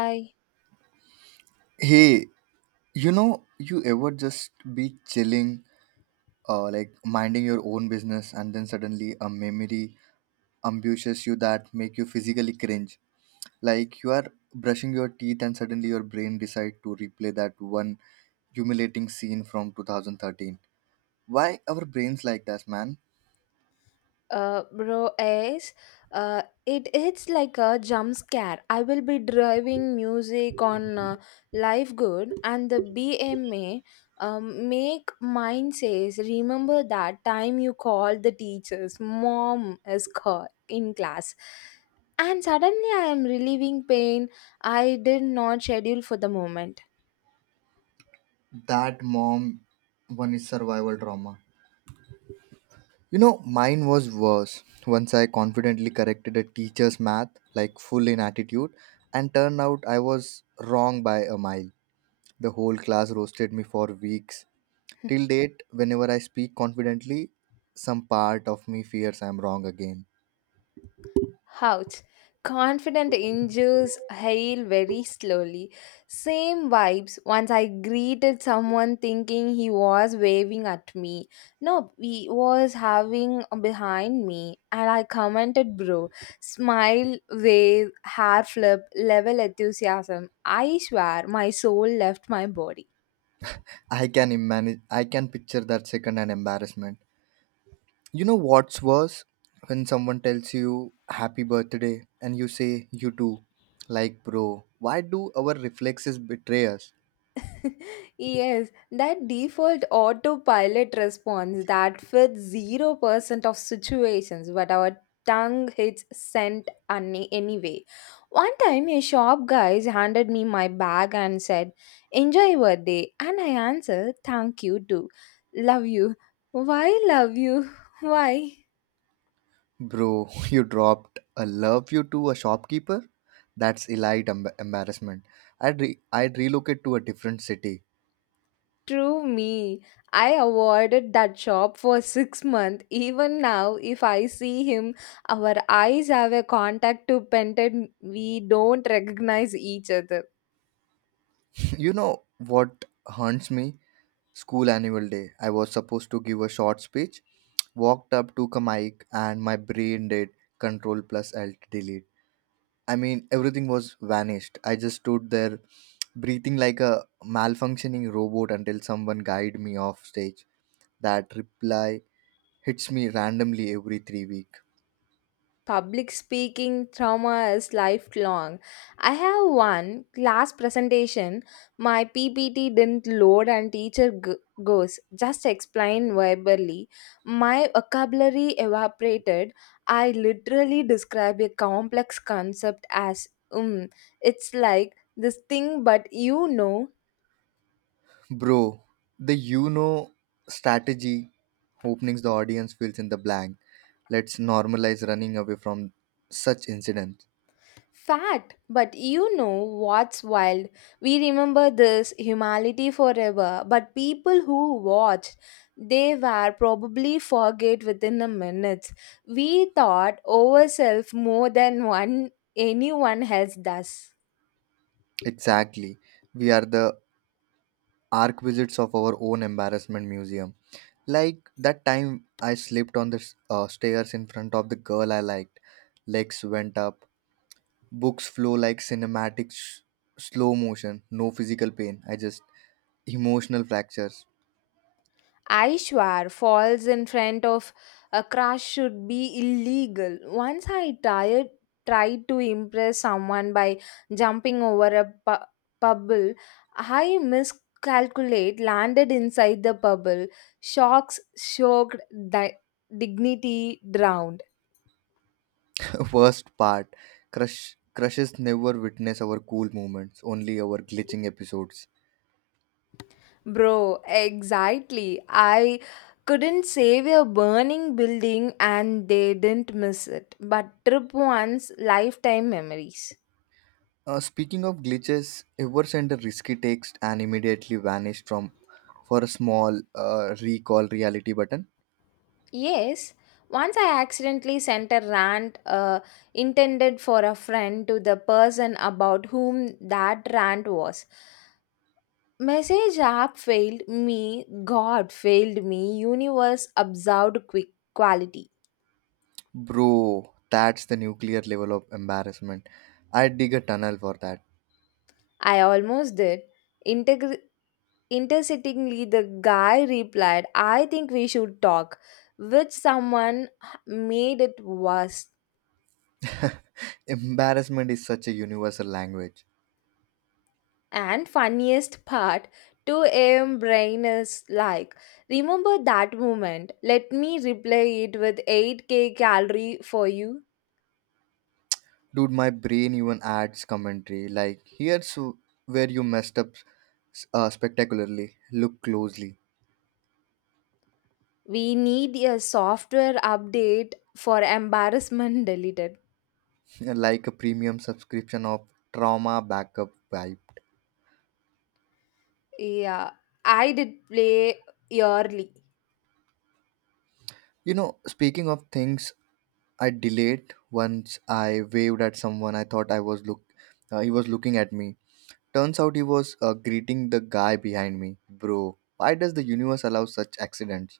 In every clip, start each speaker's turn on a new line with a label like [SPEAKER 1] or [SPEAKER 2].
[SPEAKER 1] I
[SPEAKER 2] Hey, you know, you ever just be chilling, like minding your own business, and then suddenly a memory ambushes you that make you physically cringe. Like you are brushing your teeth, and suddenly your brain decide to replay that one humiliating scene from 2013. Why our brains like that, man?
[SPEAKER 1] bro is uh, it it's like a jump scare. I will be driving music on Live Good and the BMA make mine says remember that time you called the teachers mom is caught in class and suddenly I am relieving pain I did not schedule for the moment.
[SPEAKER 2] That mom one is survival trauma. You know, mine was worse. Once I confidently corrected a teacher's math, like full in attitude, and turned out I was wrong by a mile. The whole class roasted me for weeks. Till date, whenever I speak confidently, some part of me fears I'm wrong again.
[SPEAKER 1] Ouch. Confident injures heal very slowly. Same vibes. Once I greeted someone thinking he was waving at me. No, he was having behind me. And I commented, bro, smile, wave, hair flip, level enthusiasm. I swear my soul left my body.
[SPEAKER 2] I can imagine, I can picture that second and embarrassment. You know what's worse? When someone tells you happy birthday and you say you too. Like, bro, why do our reflexes betray us?
[SPEAKER 1] Yes, that default autopilot response that fits 0% of situations, but our tongue hits sent any anyway. One time, a shop guy handed me my bag and said, enjoy your day. And I answered, thank you too. Love you. Why love you? Why?
[SPEAKER 2] Bro, you dropped a love you to a shopkeeper? That's elite embarrassment. I'd relocate to a different city.
[SPEAKER 1] True me. I avoided that shop for six months. Even now, if I see him, our eyes have a contact to painted. We don't recognize each other.
[SPEAKER 2] You know what haunts me? School annual day. I was supposed to give a short speech, walked up, took a mic, and my brain did control plus alt delete. I mean, everything was vanished. I just stood there breathing like a malfunctioning robot until someone guided me off stage. That reply hits me randomly every 3 weeks.
[SPEAKER 1] Public speaking trauma is lifelong. I have one class presentation, my PPT didn't load and goes, just explain verbally. My vocabulary evaporated. I literally describe a complex concept as, it's like this thing.
[SPEAKER 2] Bro, the you know strategy openings the audience fills in the blank. Let's normalize running away from such incidents.
[SPEAKER 1] Fact, but you know what's wild? We remember this humanity forever, but people who watched, they were probably forget within a minute. We thought ourselves more than one anyone else does.
[SPEAKER 2] Exactly. We are the arquisites of our own embarrassment museum. Like that time I slipped on the stairs in front of the girl I liked. Legs went up, books flow like cinematic slow motion, no physical pain. I just emotional fractures.
[SPEAKER 1] I falls in front of a crush should be illegal. Tried to impress someone by jumping over a pebble. I miscalculate, landed inside the pebble. Shocked, di- dignity drowned.
[SPEAKER 2] Worst part, crush crushes never witness our cool moments, only our glitching episodes.
[SPEAKER 1] Bro, exactly. I couldn't save a burning building and they didn't miss it. But trip once, lifetime memories.
[SPEAKER 2] Speaking of glitches, ever sent a risky text and immediately vanished from for a small recall reality button?
[SPEAKER 1] Yes, once I accidentally sent a rant intended for a friend to the person about whom that rant was. Message app failed me, God failed me, universe observed quick quality.
[SPEAKER 2] Bro, that's the nuclear level of embarrassment. I dig a tunnel for that.
[SPEAKER 1] I almost did. Integr- intersittingly, the guy replied, I think we should talk, which someone made it worse.
[SPEAKER 2] Embarrassment is such a universal language.
[SPEAKER 1] And funniest part, 2 a.m. brain is like, remember that moment. Let me replay it with 8k calorie for you.
[SPEAKER 2] Dude, my brain even adds commentary like, here's where you messed up spectacularly. Look closely
[SPEAKER 1] We need a software update for embarrassment deleted.
[SPEAKER 2] like a premium subscription of trauma backup vibe.
[SPEAKER 1] Yeah, I did play yearly.
[SPEAKER 2] You know, speaking of things I delayed, once I waved at someone I thought I was look he was looking at me. Turns out he was greeting the guy behind me. Bro, why does the universe allow such accidents?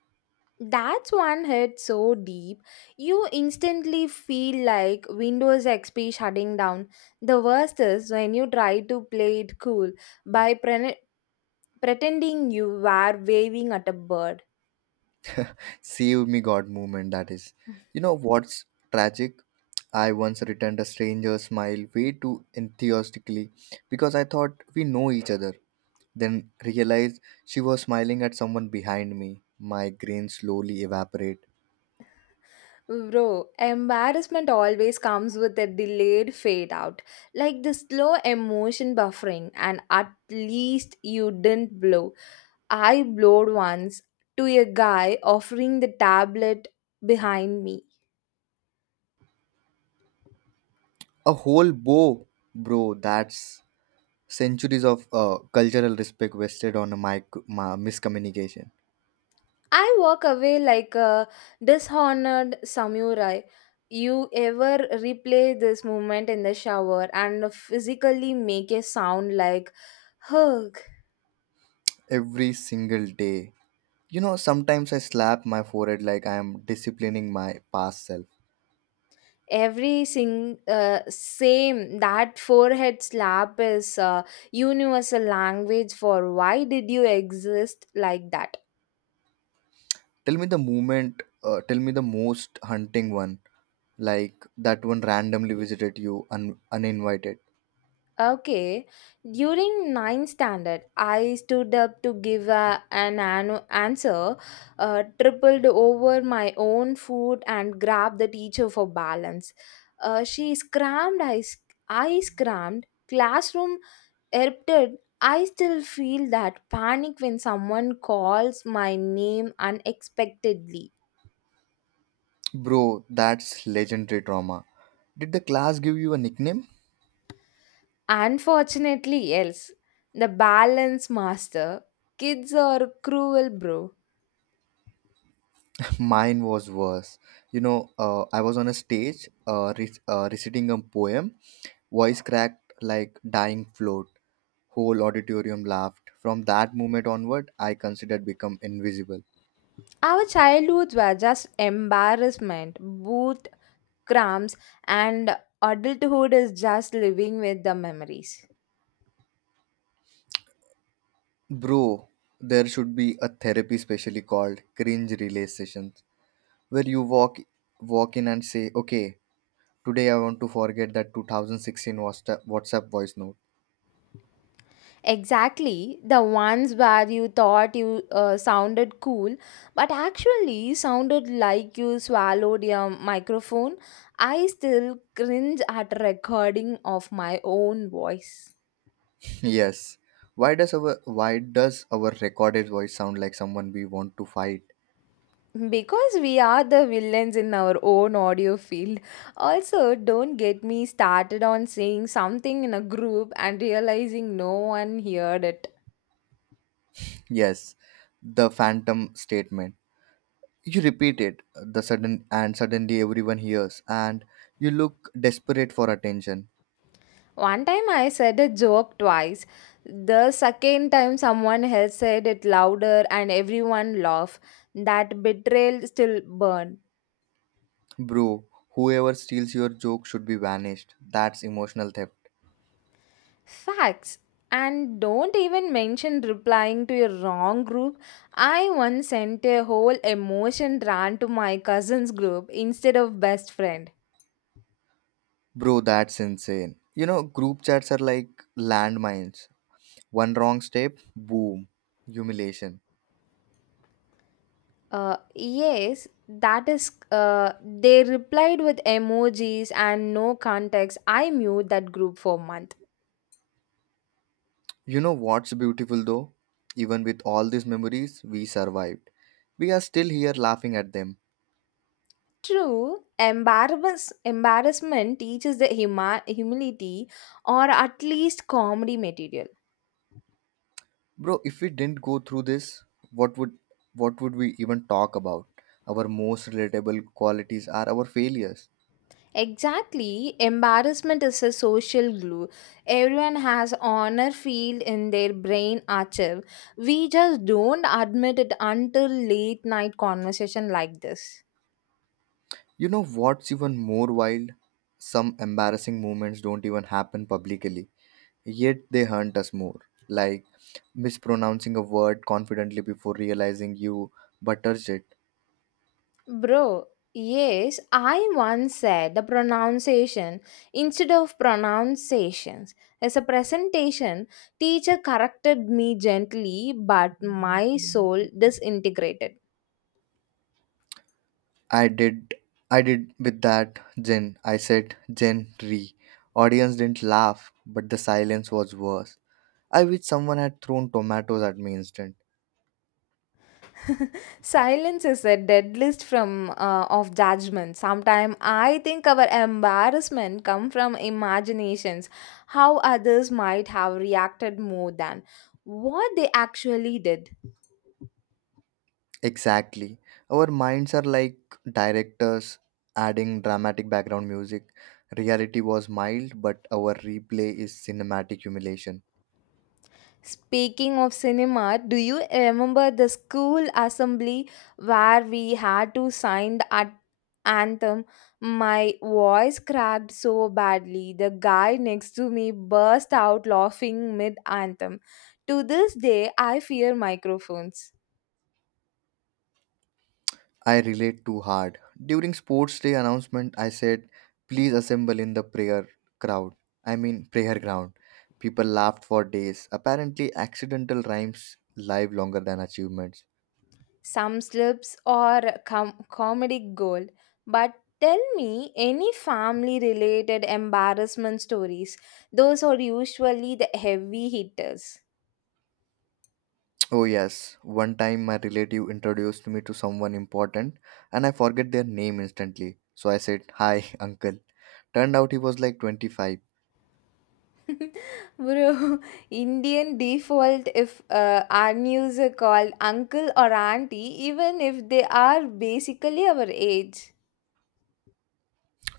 [SPEAKER 1] That's one hit so deep, you instantly feel like Windows XP shutting down. The worst is when you try to play it cool by pretending you were waving at a bird.
[SPEAKER 2] Save me God moment that is. You know what's tragic? I once returned a stranger's smile way too enthusiastically because I thought we know each other. Then realized she was smiling at someone behind me. Migraine slowly evaporate.
[SPEAKER 1] Bro, embarrassment always comes with a delayed fade out, like the slow emotion buffering, and at least you didn't blow. I blowed once to a guy offering the tablet behind me.
[SPEAKER 2] A whole bow, bro. That's centuries of cultural respect wasted on a miscommunication.
[SPEAKER 1] I walk away like a dishonored samurai. You ever replay this moment in the shower and physically make a sound like, "Huh."
[SPEAKER 2] Every single day. You know, sometimes I slap my forehead like I am disciplining my past self.
[SPEAKER 1] every sing same that forehead slap is a universal language for why did you exist like that.
[SPEAKER 2] Tell me the moment, tell me the most hunting one, like that one randomly visited you uninvited.
[SPEAKER 1] Okay, during ninth standard I stood up to give an answer tripled over my own foot and grabbed the teacher for balance. She scrammed, I scrammed. Classroom erupted. I still feel that panic when someone calls my name unexpectedly.
[SPEAKER 2] Bro, that's legendary trauma. Did the class give you a nickname?
[SPEAKER 1] Unfortunately, else, the balance master. Kids are cruel, bro.
[SPEAKER 2] Mine was worse. You know, I was on a stage reciting a poem, voice cracked like dying float. Whole auditorium laughed. From that moment onward, I considered become invisible.
[SPEAKER 1] Our childhoods were just embarrassment, boot cramps, and adulthood is just living with the memories.
[SPEAKER 2] Bro, there should be a therapy specially called cringe relay sessions where you walk in and say, "Okay, today I want to forget that 2016 WhatsApp voice note."
[SPEAKER 1] Exactly, the ones where you thought you sounded cool, but actually sounded like you swallowed your microphone. I still cringe at recording of my own voice.
[SPEAKER 2] Yes. Why does our recorded voice sound like someone we want to fight?
[SPEAKER 1] Because we are the villains in our own audio field. Also, don't get me started on saying something in a group and realizing no one heard it.
[SPEAKER 2] Yes. The phantom statement. You repeat it the sudden and suddenly everyone hears and you look desperate for attention.
[SPEAKER 1] One time I said a joke twice. The second time someone else said it louder and everyone laughed. That betrayal still burned.
[SPEAKER 2] Bro, whoever steals your joke should be banished. That's emotional theft.
[SPEAKER 1] Facts. And don't even mention replying to a wrong group. I once sent a whole emotion rant to my cousin's group instead of best friend.
[SPEAKER 2] Bro, that's insane. You know, group chats are like landmines. One wrong step, boom, humiliation.
[SPEAKER 1] Yes, that is. They replied with emojis and no context. I mute that group for months.
[SPEAKER 2] You know what's beautiful though? Even with all these memories, we survived. We are still here laughing at them.
[SPEAKER 1] True, embarrassment teaches the humility or at least comedy material.
[SPEAKER 2] Bro, if we didn't go through this, what would what would we even talk about? Our most relatable qualities are our failures.
[SPEAKER 1] Exactly, embarrassment is a social glue. Everyone has honor field in their brain archive. We just don't admit it until late night conversation like this.
[SPEAKER 2] You know what's even more wild? Some embarrassing moments don't even happen publicly, yet they haunt us more. Like mispronouncing a word confidently before realizing you buttered it.
[SPEAKER 1] Bro, yes, I once said the pronunciation instead of pronunciations. As a presentation, teacher corrected me gently, but my soul disintegrated.
[SPEAKER 2] I did I did with that, Jen. I said Jenry. Audience didn't laugh, but the silence was worse. I wish someone had thrown tomatoes at me instead.
[SPEAKER 1] Silence is a dead list from of judgment. Sometimes I think our embarrassment come from imaginations, how others might have reacted more than what they actually did.
[SPEAKER 2] Exactly. Our minds are like directors adding dramatic background music. Reality was mild, but our replay is cinematic humiliation.
[SPEAKER 1] Speaking of cinema, do you remember the school assembly where we had to sign the anthem? My voice cracked so badly, the guy next to me burst out laughing mid anthem. To this day, I fear microphones.
[SPEAKER 2] I relate too hard. During sports day announcement, I said, please assemble in the prayer crowd. I mean, prayer ground. People laughed for days. Apparently, accidental rhymes live longer than achievements.
[SPEAKER 1] Some slips or comedic gold. But tell me any family related embarrassment stories. Those are usually the heavy hitters.
[SPEAKER 2] Oh, yes. One time, my relative introduced me to someone important, and I forget their name instantly. So I said, hi, uncle. Turned out he was like 25.
[SPEAKER 1] Bro, Indian default if our news are called uncle or auntie, even if they are basically our age.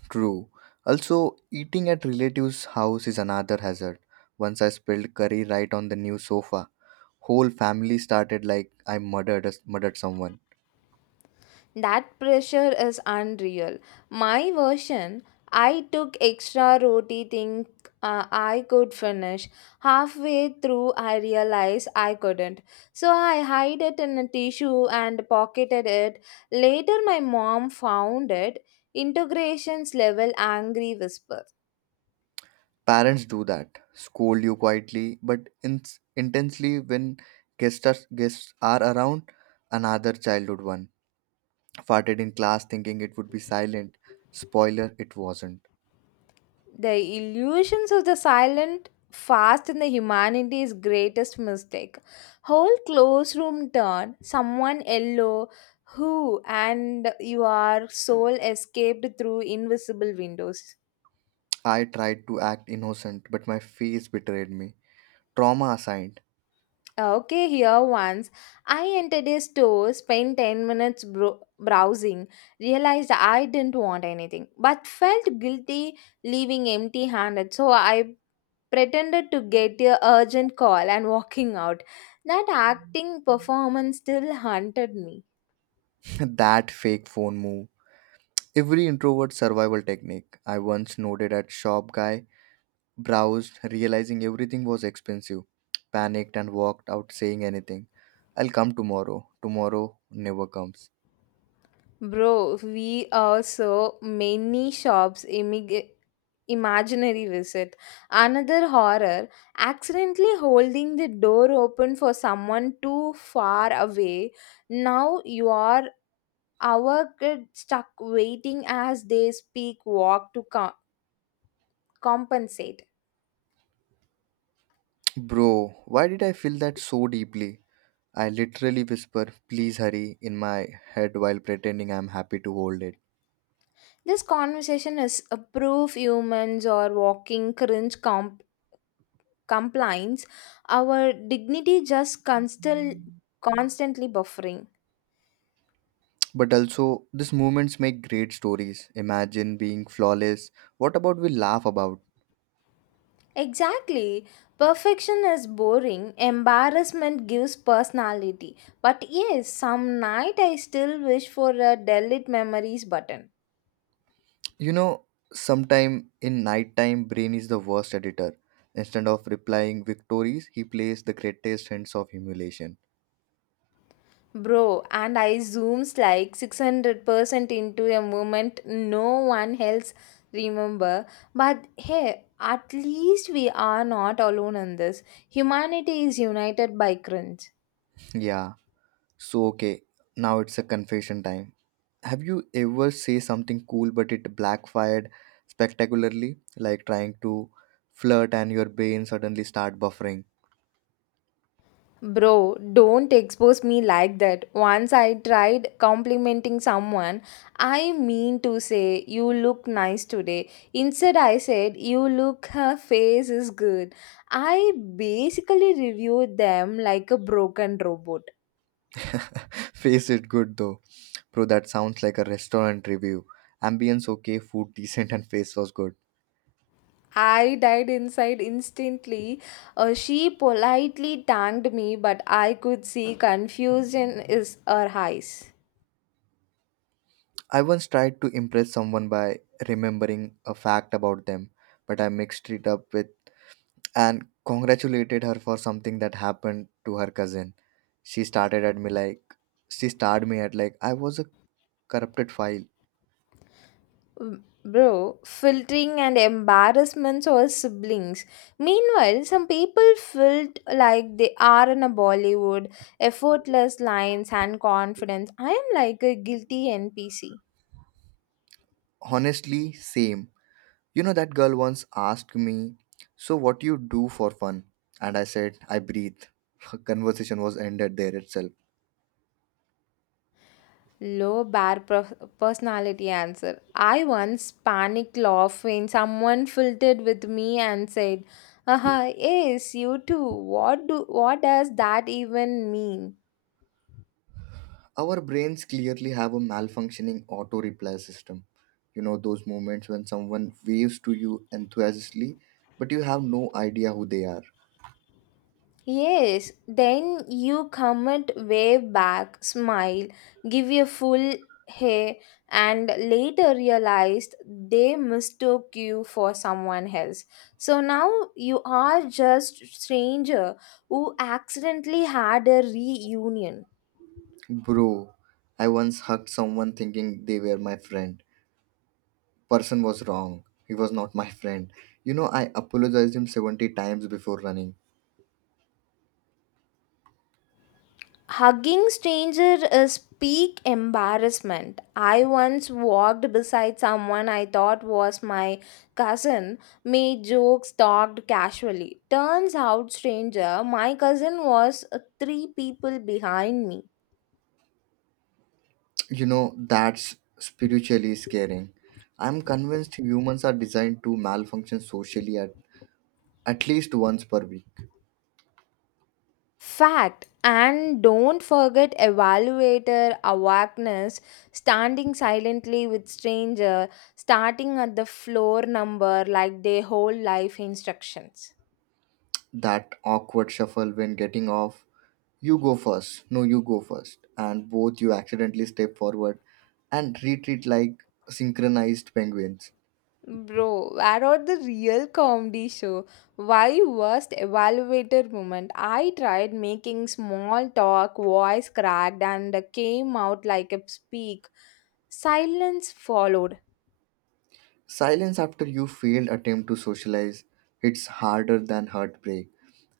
[SPEAKER 2] True. Also, eating at relatives' house is another hazard. Once I spilled curry right on the new sofa. Whole family started like I murdered murdered someone.
[SPEAKER 1] That pressure is unreal. My version, I took extra roti thing I could finish. Halfway through, I realized I couldn't. So I hid it in a tissue and pocketed it. Later, my mom found it. Integration's level angry whisper.
[SPEAKER 2] Parents do that, scold you quietly but intensely when guests are around. Another childhood one farted in class, thinking it would be silent. Spoiler: it wasn't.
[SPEAKER 1] The illusions of the silent fast in the humanity's greatest mistake. Whole classroom turn, someone yellow, who and your soul escaped through invisible windows.
[SPEAKER 2] I tried to act innocent, but my face betrayed me. Trauma assigned.
[SPEAKER 1] Okay, here once I entered a store, spent 10 minutes browsing, realized I didn't want anything, but felt guilty leaving empty handed. So I pretended to get a urgent call and walking out. That acting performance still haunted me.
[SPEAKER 2] That fake phone move. Every introvert survival technique. I once nodded at shop guy. Browsed, realizing everything was expensive, panicked and walked out saying anything. I'll come tomorrow. Tomorrow never comes.
[SPEAKER 1] Bro, we also many shops imaginary visit. Another horror, accidentally holding the door open for someone too far away. Now you are our kid stuck waiting as they speak walk to compensate.
[SPEAKER 2] Bro, why did I feel that so deeply? I literally whisper, please hurry, in my head while pretending I'm happy to hold it.
[SPEAKER 1] This conversation is a proof humans are walking cringe compliance, our dignity just constantly buffering.
[SPEAKER 2] But also, these moments make great stories. Imagine being flawless. What about we laugh about?
[SPEAKER 1] Exactly. Perfection is boring, embarrassment gives personality. But yes, some night I still wish for a delete memories button.
[SPEAKER 2] You know, sometime in nighttime, brain is the worst editor. Instead of replying victories, he plays the greatest hints of humiliation.
[SPEAKER 1] Bro, and I zooms like 600% into a moment no one else remember. But hey, at least we are not alone in this. Humanity is united by cringe.
[SPEAKER 2] Yeah, so okay, now it's a confession time. Have you ever say something cool but it backfired spectacularly, like trying to flirt and your brain suddenly start buffering?
[SPEAKER 1] Bro, don't expose me like that. Once I tried complimenting someone, I mean to say, you look nice today. Instead, I said, you look, her face is good. I basically reviewed them like a broken robot.
[SPEAKER 2] Face it good though. Bro, that sounds like a restaurant review. Ambience okay, food decent and face was good.
[SPEAKER 1] I died inside instantly. She politely thanked me, but I could see confusion is her eyes.
[SPEAKER 2] I once tried to impress someone by remembering a fact about them, but I mixed it up with and congratulated her for something that happened to her cousin. She started at me like she starred me at like I was a corrupted file.
[SPEAKER 1] Mm, bro, filtering and embarrassments or siblings. Meanwhile, some people felt like they are in a Bollywood, effortless lines and confidence. I am like a guilty NPC.
[SPEAKER 2] Honestly, same. You know that girl once asked me, "So what you do for fun?" And I said, "I breathe." Conversation was ended there itself.
[SPEAKER 1] Low bar personality answer. I once panicked laugh when someone filtered with me and said, "Aha, yes, you too. What does that even mean?"
[SPEAKER 2] Our brains clearly have a malfunctioning auto reply system. You know, those moments when someone waves to you enthusiastically, but you have no idea who they are.
[SPEAKER 1] Yes, then you comment, wave back, smile, give a full hey, and later realized they mistook you for someone else. So now you are just stranger who accidentally had a reunion.
[SPEAKER 2] Bro, I once hugged someone thinking they were my friend. Person was wrong. He was not my friend. You know, I apologized him 70 times before running.
[SPEAKER 1] Hugging stranger is peak embarrassment. I once walked beside someone I thought was my cousin, made jokes, talked casually. Turns out stranger, my cousin was three people behind me.
[SPEAKER 2] You know, that's spiritually scaring. I'm convinced humans are designed to malfunction socially at least once per week.
[SPEAKER 1] Fact and don't forget evaluator awakeness, standing silently with stranger, starting at the floor number like they whole life instructions.
[SPEAKER 2] That awkward shuffle when getting off. You go first. No, you go first. And both you accidentally step forward and retreat like synchronized penguins.
[SPEAKER 1] Bro, where are the real comedy show? Why worst evaluator moment? I tried making small talk, voice cracked, and came out like a speak. Silence followed.
[SPEAKER 2] Silence after you failed attempt to socialize hits harder than heartbreak.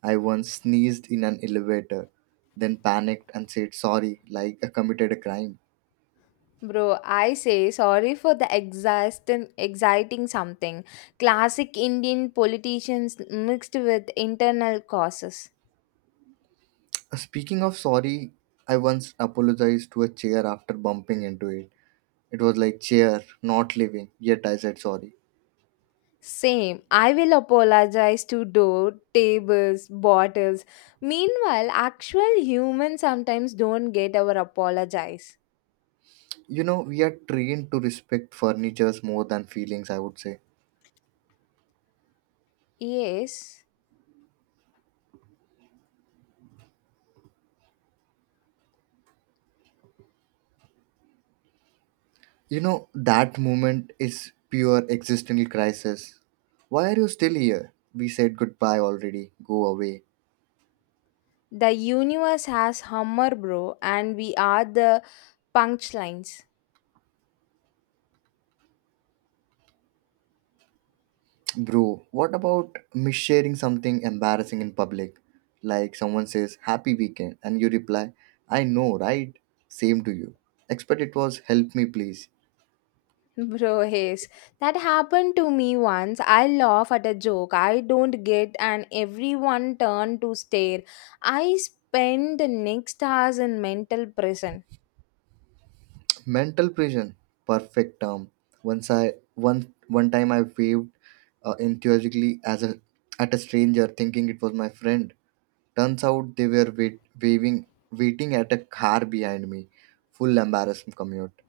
[SPEAKER 2] I once sneezed in an elevator, then panicked and said sorry like I committed a crime.
[SPEAKER 1] Bro, I say sorry for the exhausting, exciting something. Classic Indian politicians mixed with internal causes.
[SPEAKER 2] Speaking of sorry, I once apologized to a chair after bumping into it. It was like chair, not living, yet I said sorry.
[SPEAKER 1] Same. I will apologize to door, tables, bottles. Meanwhile, actual humans sometimes don't get our apologize.
[SPEAKER 2] You know we are trained to respect furnitures more than feelings, I would say.
[SPEAKER 1] Yes,
[SPEAKER 2] You know that moment is pure existential crisis. Why are you still here? We said goodbye already, go away.
[SPEAKER 1] the universe has humor, bro, and we are the punchlines.
[SPEAKER 2] Bro, what about missharing something embarrassing in public, like someone says happy weekend and you reply I know right, same to you, expect it was help me please.
[SPEAKER 1] Bro, yes. That happened to me once. I laugh at a joke I don't get, and everyone turned to stare. I spend the next hours in mental prison.
[SPEAKER 2] Mental prison, perfect term. Once I one one time I waved enthusiastically as a at a stranger, thinking it was my friend. Turns out they were waiting at a car behind me. Full embarrassment commute,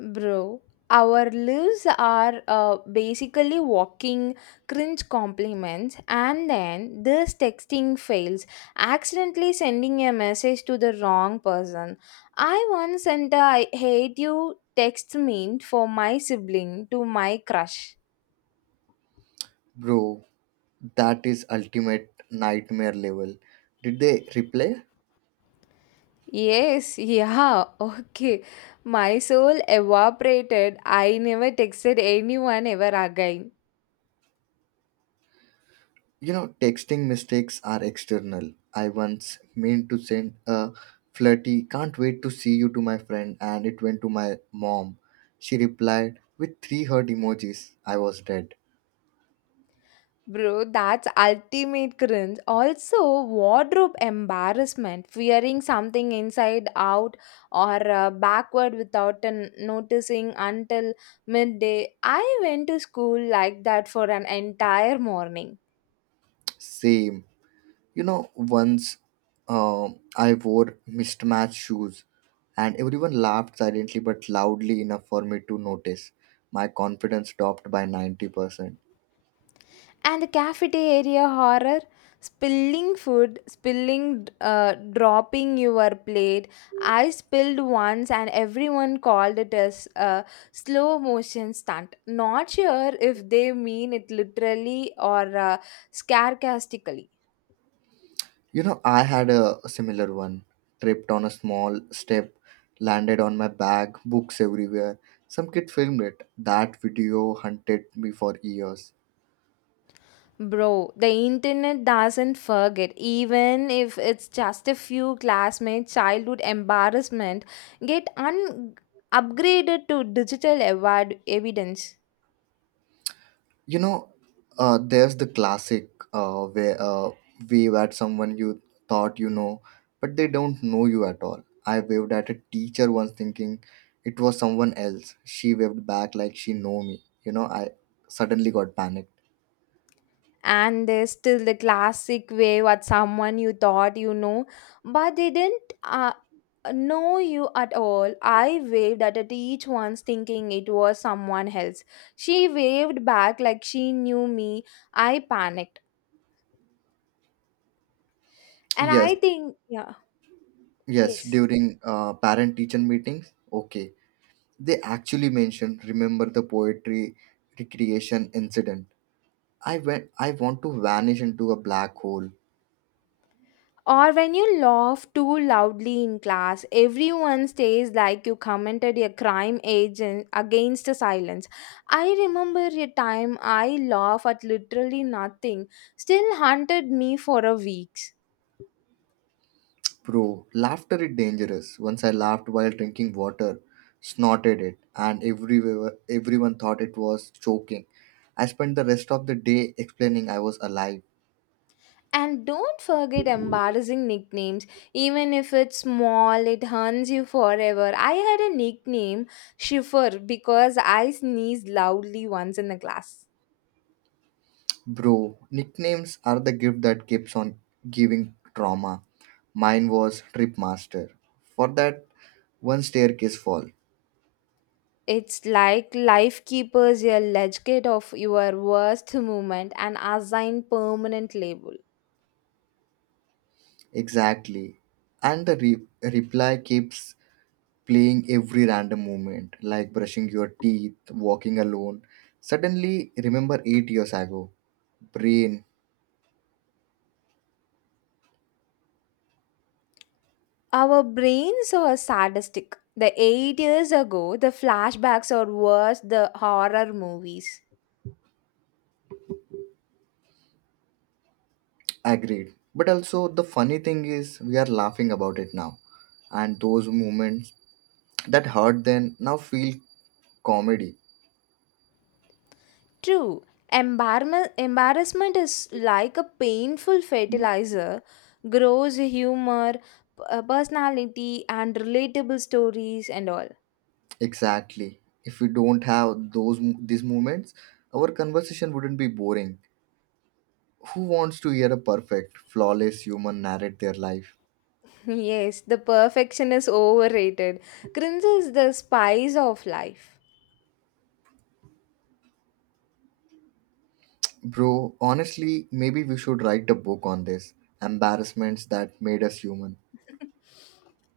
[SPEAKER 1] Bro, our lives are basically walking cringe compliments, and then this texting fails, accidentally sending a message to the wrong person. I once sent a I hate you text meant for my sibling to my crush.
[SPEAKER 2] bro. That is ultimate nightmare level. Did they replay?
[SPEAKER 1] Yes, yeah, okay. My soul evaporated. I never texted anyone ever again.
[SPEAKER 2] You know, texting mistakes are external. I once meant to send a flirty, can't wait to see you to my friend, and it went to my mom. She replied with three hurt emojis. I was dead.
[SPEAKER 1] Bro, that's ultimate cringe. Also, wardrobe embarrassment, fearing something inside out or backward without an noticing until midday. I went to school like that for an entire morning.
[SPEAKER 2] Same. You know, once I wore mismatched shoes, and everyone laughed silently but loudly enough for me to notice. My confidence dropped by 90%.
[SPEAKER 1] And the cafeteria horror, spilling food, spilling, dropping your plate. I spilled once and everyone called it as a slow motion stunt. Not sure if they mean it literally or sarcastically.
[SPEAKER 2] You know, I had a similar one. Tripped on a small step, landed on my bag, books everywhere. Some kid filmed it. That video hunted me for years.
[SPEAKER 1] Bro, the internet doesn't forget, even if it's just a few classmates' childhood embarrassment get upgraded to digital evidence.
[SPEAKER 2] You know, there's the classic where wave at someone you thought you know, but they don't know you at all. I waved at a teacher once, thinking it was someone else. She waved back like she know me. You know, I suddenly got panicked.
[SPEAKER 1] And there's still the classic wave what someone you thought you know but they didn't know you at all. I waved at it each once thinking it was someone else. She waved back like she knew me. I panicked and
[SPEAKER 2] Yes,
[SPEAKER 1] I think yeah
[SPEAKER 2] yes,
[SPEAKER 1] yes.
[SPEAKER 2] during parent-teacher meetings. Okay. They actually mentioned remember the poetry recreation incident. I want to vanish into a black hole.
[SPEAKER 1] Or when you laugh too loudly in class, everyone stays like you commented a crime agent against silence. I remember a time I laughed at literally nothing, still haunted me for a week.
[SPEAKER 2] Bro, laughter is dangerous. Once I laughed while drinking water, snorted it, and everywhere everyone thought it was choking. I spent the rest of the day explaining I was alive.
[SPEAKER 1] And don't forget embarrassing nicknames. Even if it's small, it haunts you forever. I had a nickname, Shiffer, because I sneezed loudly once in the class.
[SPEAKER 2] Bro, nicknames are the gift that keeps on giving trauma. Mine was Trip Master. For that one staircase fall.
[SPEAKER 1] It's like life keepers a legate of your worst moment and assign permanent label.
[SPEAKER 2] Exactly. And the reply keeps playing every random moment, like brushing your teeth, walking alone. Suddenly, remember 8 years ago. Brain,
[SPEAKER 1] Our brains are sadistic. The eight years ago, the flashbacks are worse the horror movies.
[SPEAKER 2] agreed. But also, the funny thing is, we are laughing about it now. And those moments that hurt then now feel comedy.
[SPEAKER 1] True, embarrassment is like a painful fertilizer, grows humor, personality, and relatable stories and all.
[SPEAKER 2] Exactly. If we don't have those these moments, our conversation wouldn't be boring. Who wants to hear a perfect, flawless human narrate their life?
[SPEAKER 1] Yes, the perfection is overrated. Cringe is the spice of life.
[SPEAKER 2] Bro, honestly, maybe we should write a book on this. Embarrassments that made us human.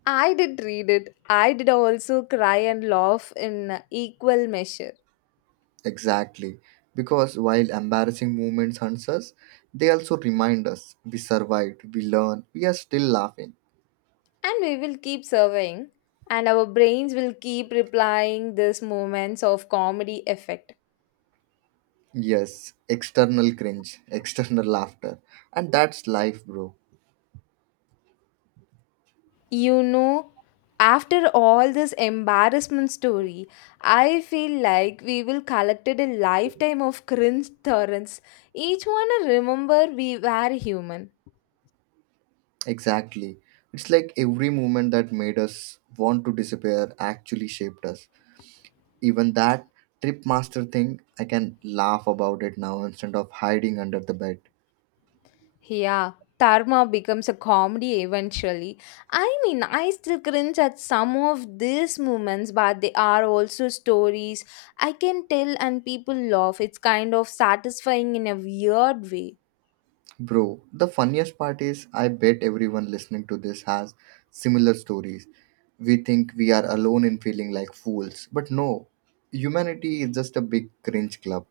[SPEAKER 1] I did read it. I did also cry and laugh in equal measure.
[SPEAKER 2] Exactly. Because while embarrassing moments hunts us, they also remind us we survived, we learned, we are still laughing.
[SPEAKER 1] And we will keep surveying, and our brains will keep replying these moments of comedy effect.
[SPEAKER 2] Yes, external cringe, external laughter. And that's life, bro.
[SPEAKER 1] You know, after all this embarrassment story, I feel like we will collected a lifetime of cringe torrents. Each one a remember we were human.
[SPEAKER 2] Exactly. It's like every moment that made us want to disappear actually shaped us. Even that trip master thing, I can laugh about it now instead of hiding under the bed.
[SPEAKER 1] Yeah, Tarma becomes a comedy eventually. I mean, I still cringe at some of these moments, but they are also stories I can tell and people laugh. It's kind of satisfying in a weird way.
[SPEAKER 2] Bro, the funniest part is I bet everyone listening to this has similar stories. We think we are alone in feeling like fools, but no. Humanity is just a big cringe club.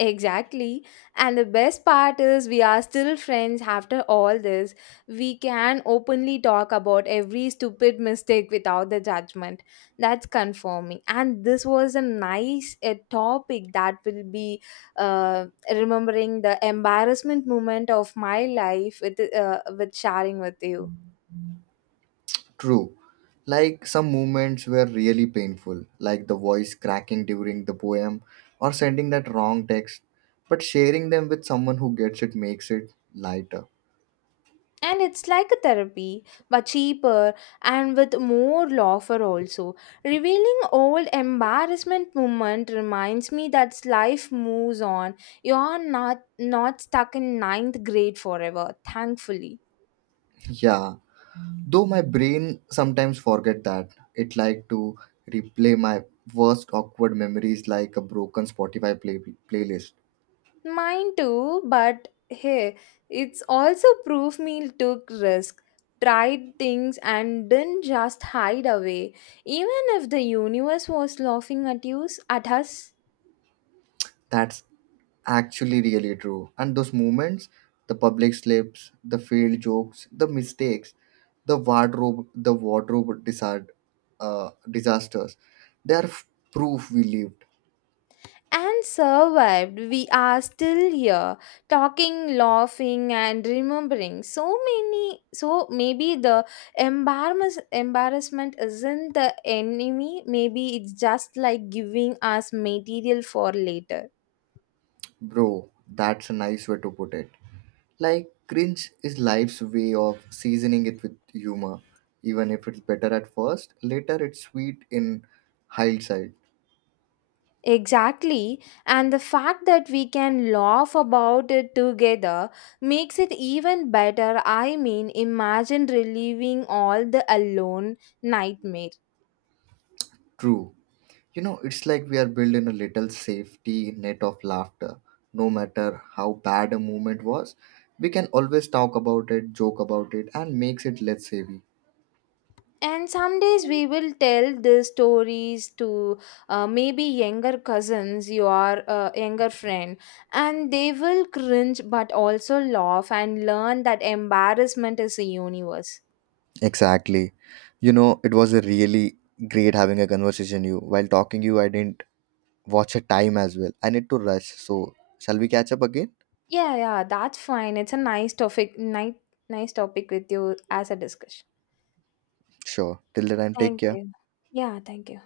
[SPEAKER 1] Exactly. And the best part is, we are still friends after all this. We can openly talk about every stupid mistake without the judgment. That's confirming. And this was a nice a topic that will be uh, remembering the embarrassment moment of my life with sharing with you.
[SPEAKER 2] True. Like some moments were really painful, like the voice cracking during the poem or sending that wrong text, but sharing them with someone who gets it makes it lighter.
[SPEAKER 1] And it's like a therapy, but cheaper and with more laughter also. Revealing old embarrassment moment reminds me that life moves on. You're not stuck in ninth grade forever, thankfully.
[SPEAKER 2] Yeah. Though my brain sometimes forget that. It like to replay my worst awkward memories like a broken Spotify playlist.
[SPEAKER 1] Mine too, but hey, it's also proof me took risk, tried things and didn't just hide away. Even if the universe was laughing at you at us
[SPEAKER 2] That's actually really true. And those moments, the public slips, the failed jokes, the mistakes, the wardrobe disasters, they are proof we lived.
[SPEAKER 1] and survived. We are still here talking, laughing, and remembering so many. So maybe the embarrassment isn't the enemy, maybe it's just like giving us material for later.
[SPEAKER 2] Bro, that's a nice way to put it. Like, cringe is life's way of seasoning it with humor. Even if it's better at first, later it's sweet in hindsight.
[SPEAKER 1] Exactly, and the fact that we can laugh about it together makes it even better. I mean, imagine relieving all the alone nightmares.
[SPEAKER 2] True. You know, it's like we are building a little safety net of laughter. No matter how bad a moment was, we can always talk about it, joke about it, and makes it less heavy.
[SPEAKER 1] And some days we will tell the stories to maybe younger cousins, your younger friend, and they will cringe but also laugh and learn that embarrassment is a universe.
[SPEAKER 2] Exactly. You know, it was a really great having a conversation you. While talking you, I didn't watch a time as well. I need to rush. So, shall we catch up again?
[SPEAKER 1] Yeah, yeah, that's fine. It's a nice topic, nice topic with you as a discussion.
[SPEAKER 2] Sure. Till the time, take
[SPEAKER 1] Thank
[SPEAKER 2] care.
[SPEAKER 1] you. Yeah, thank you.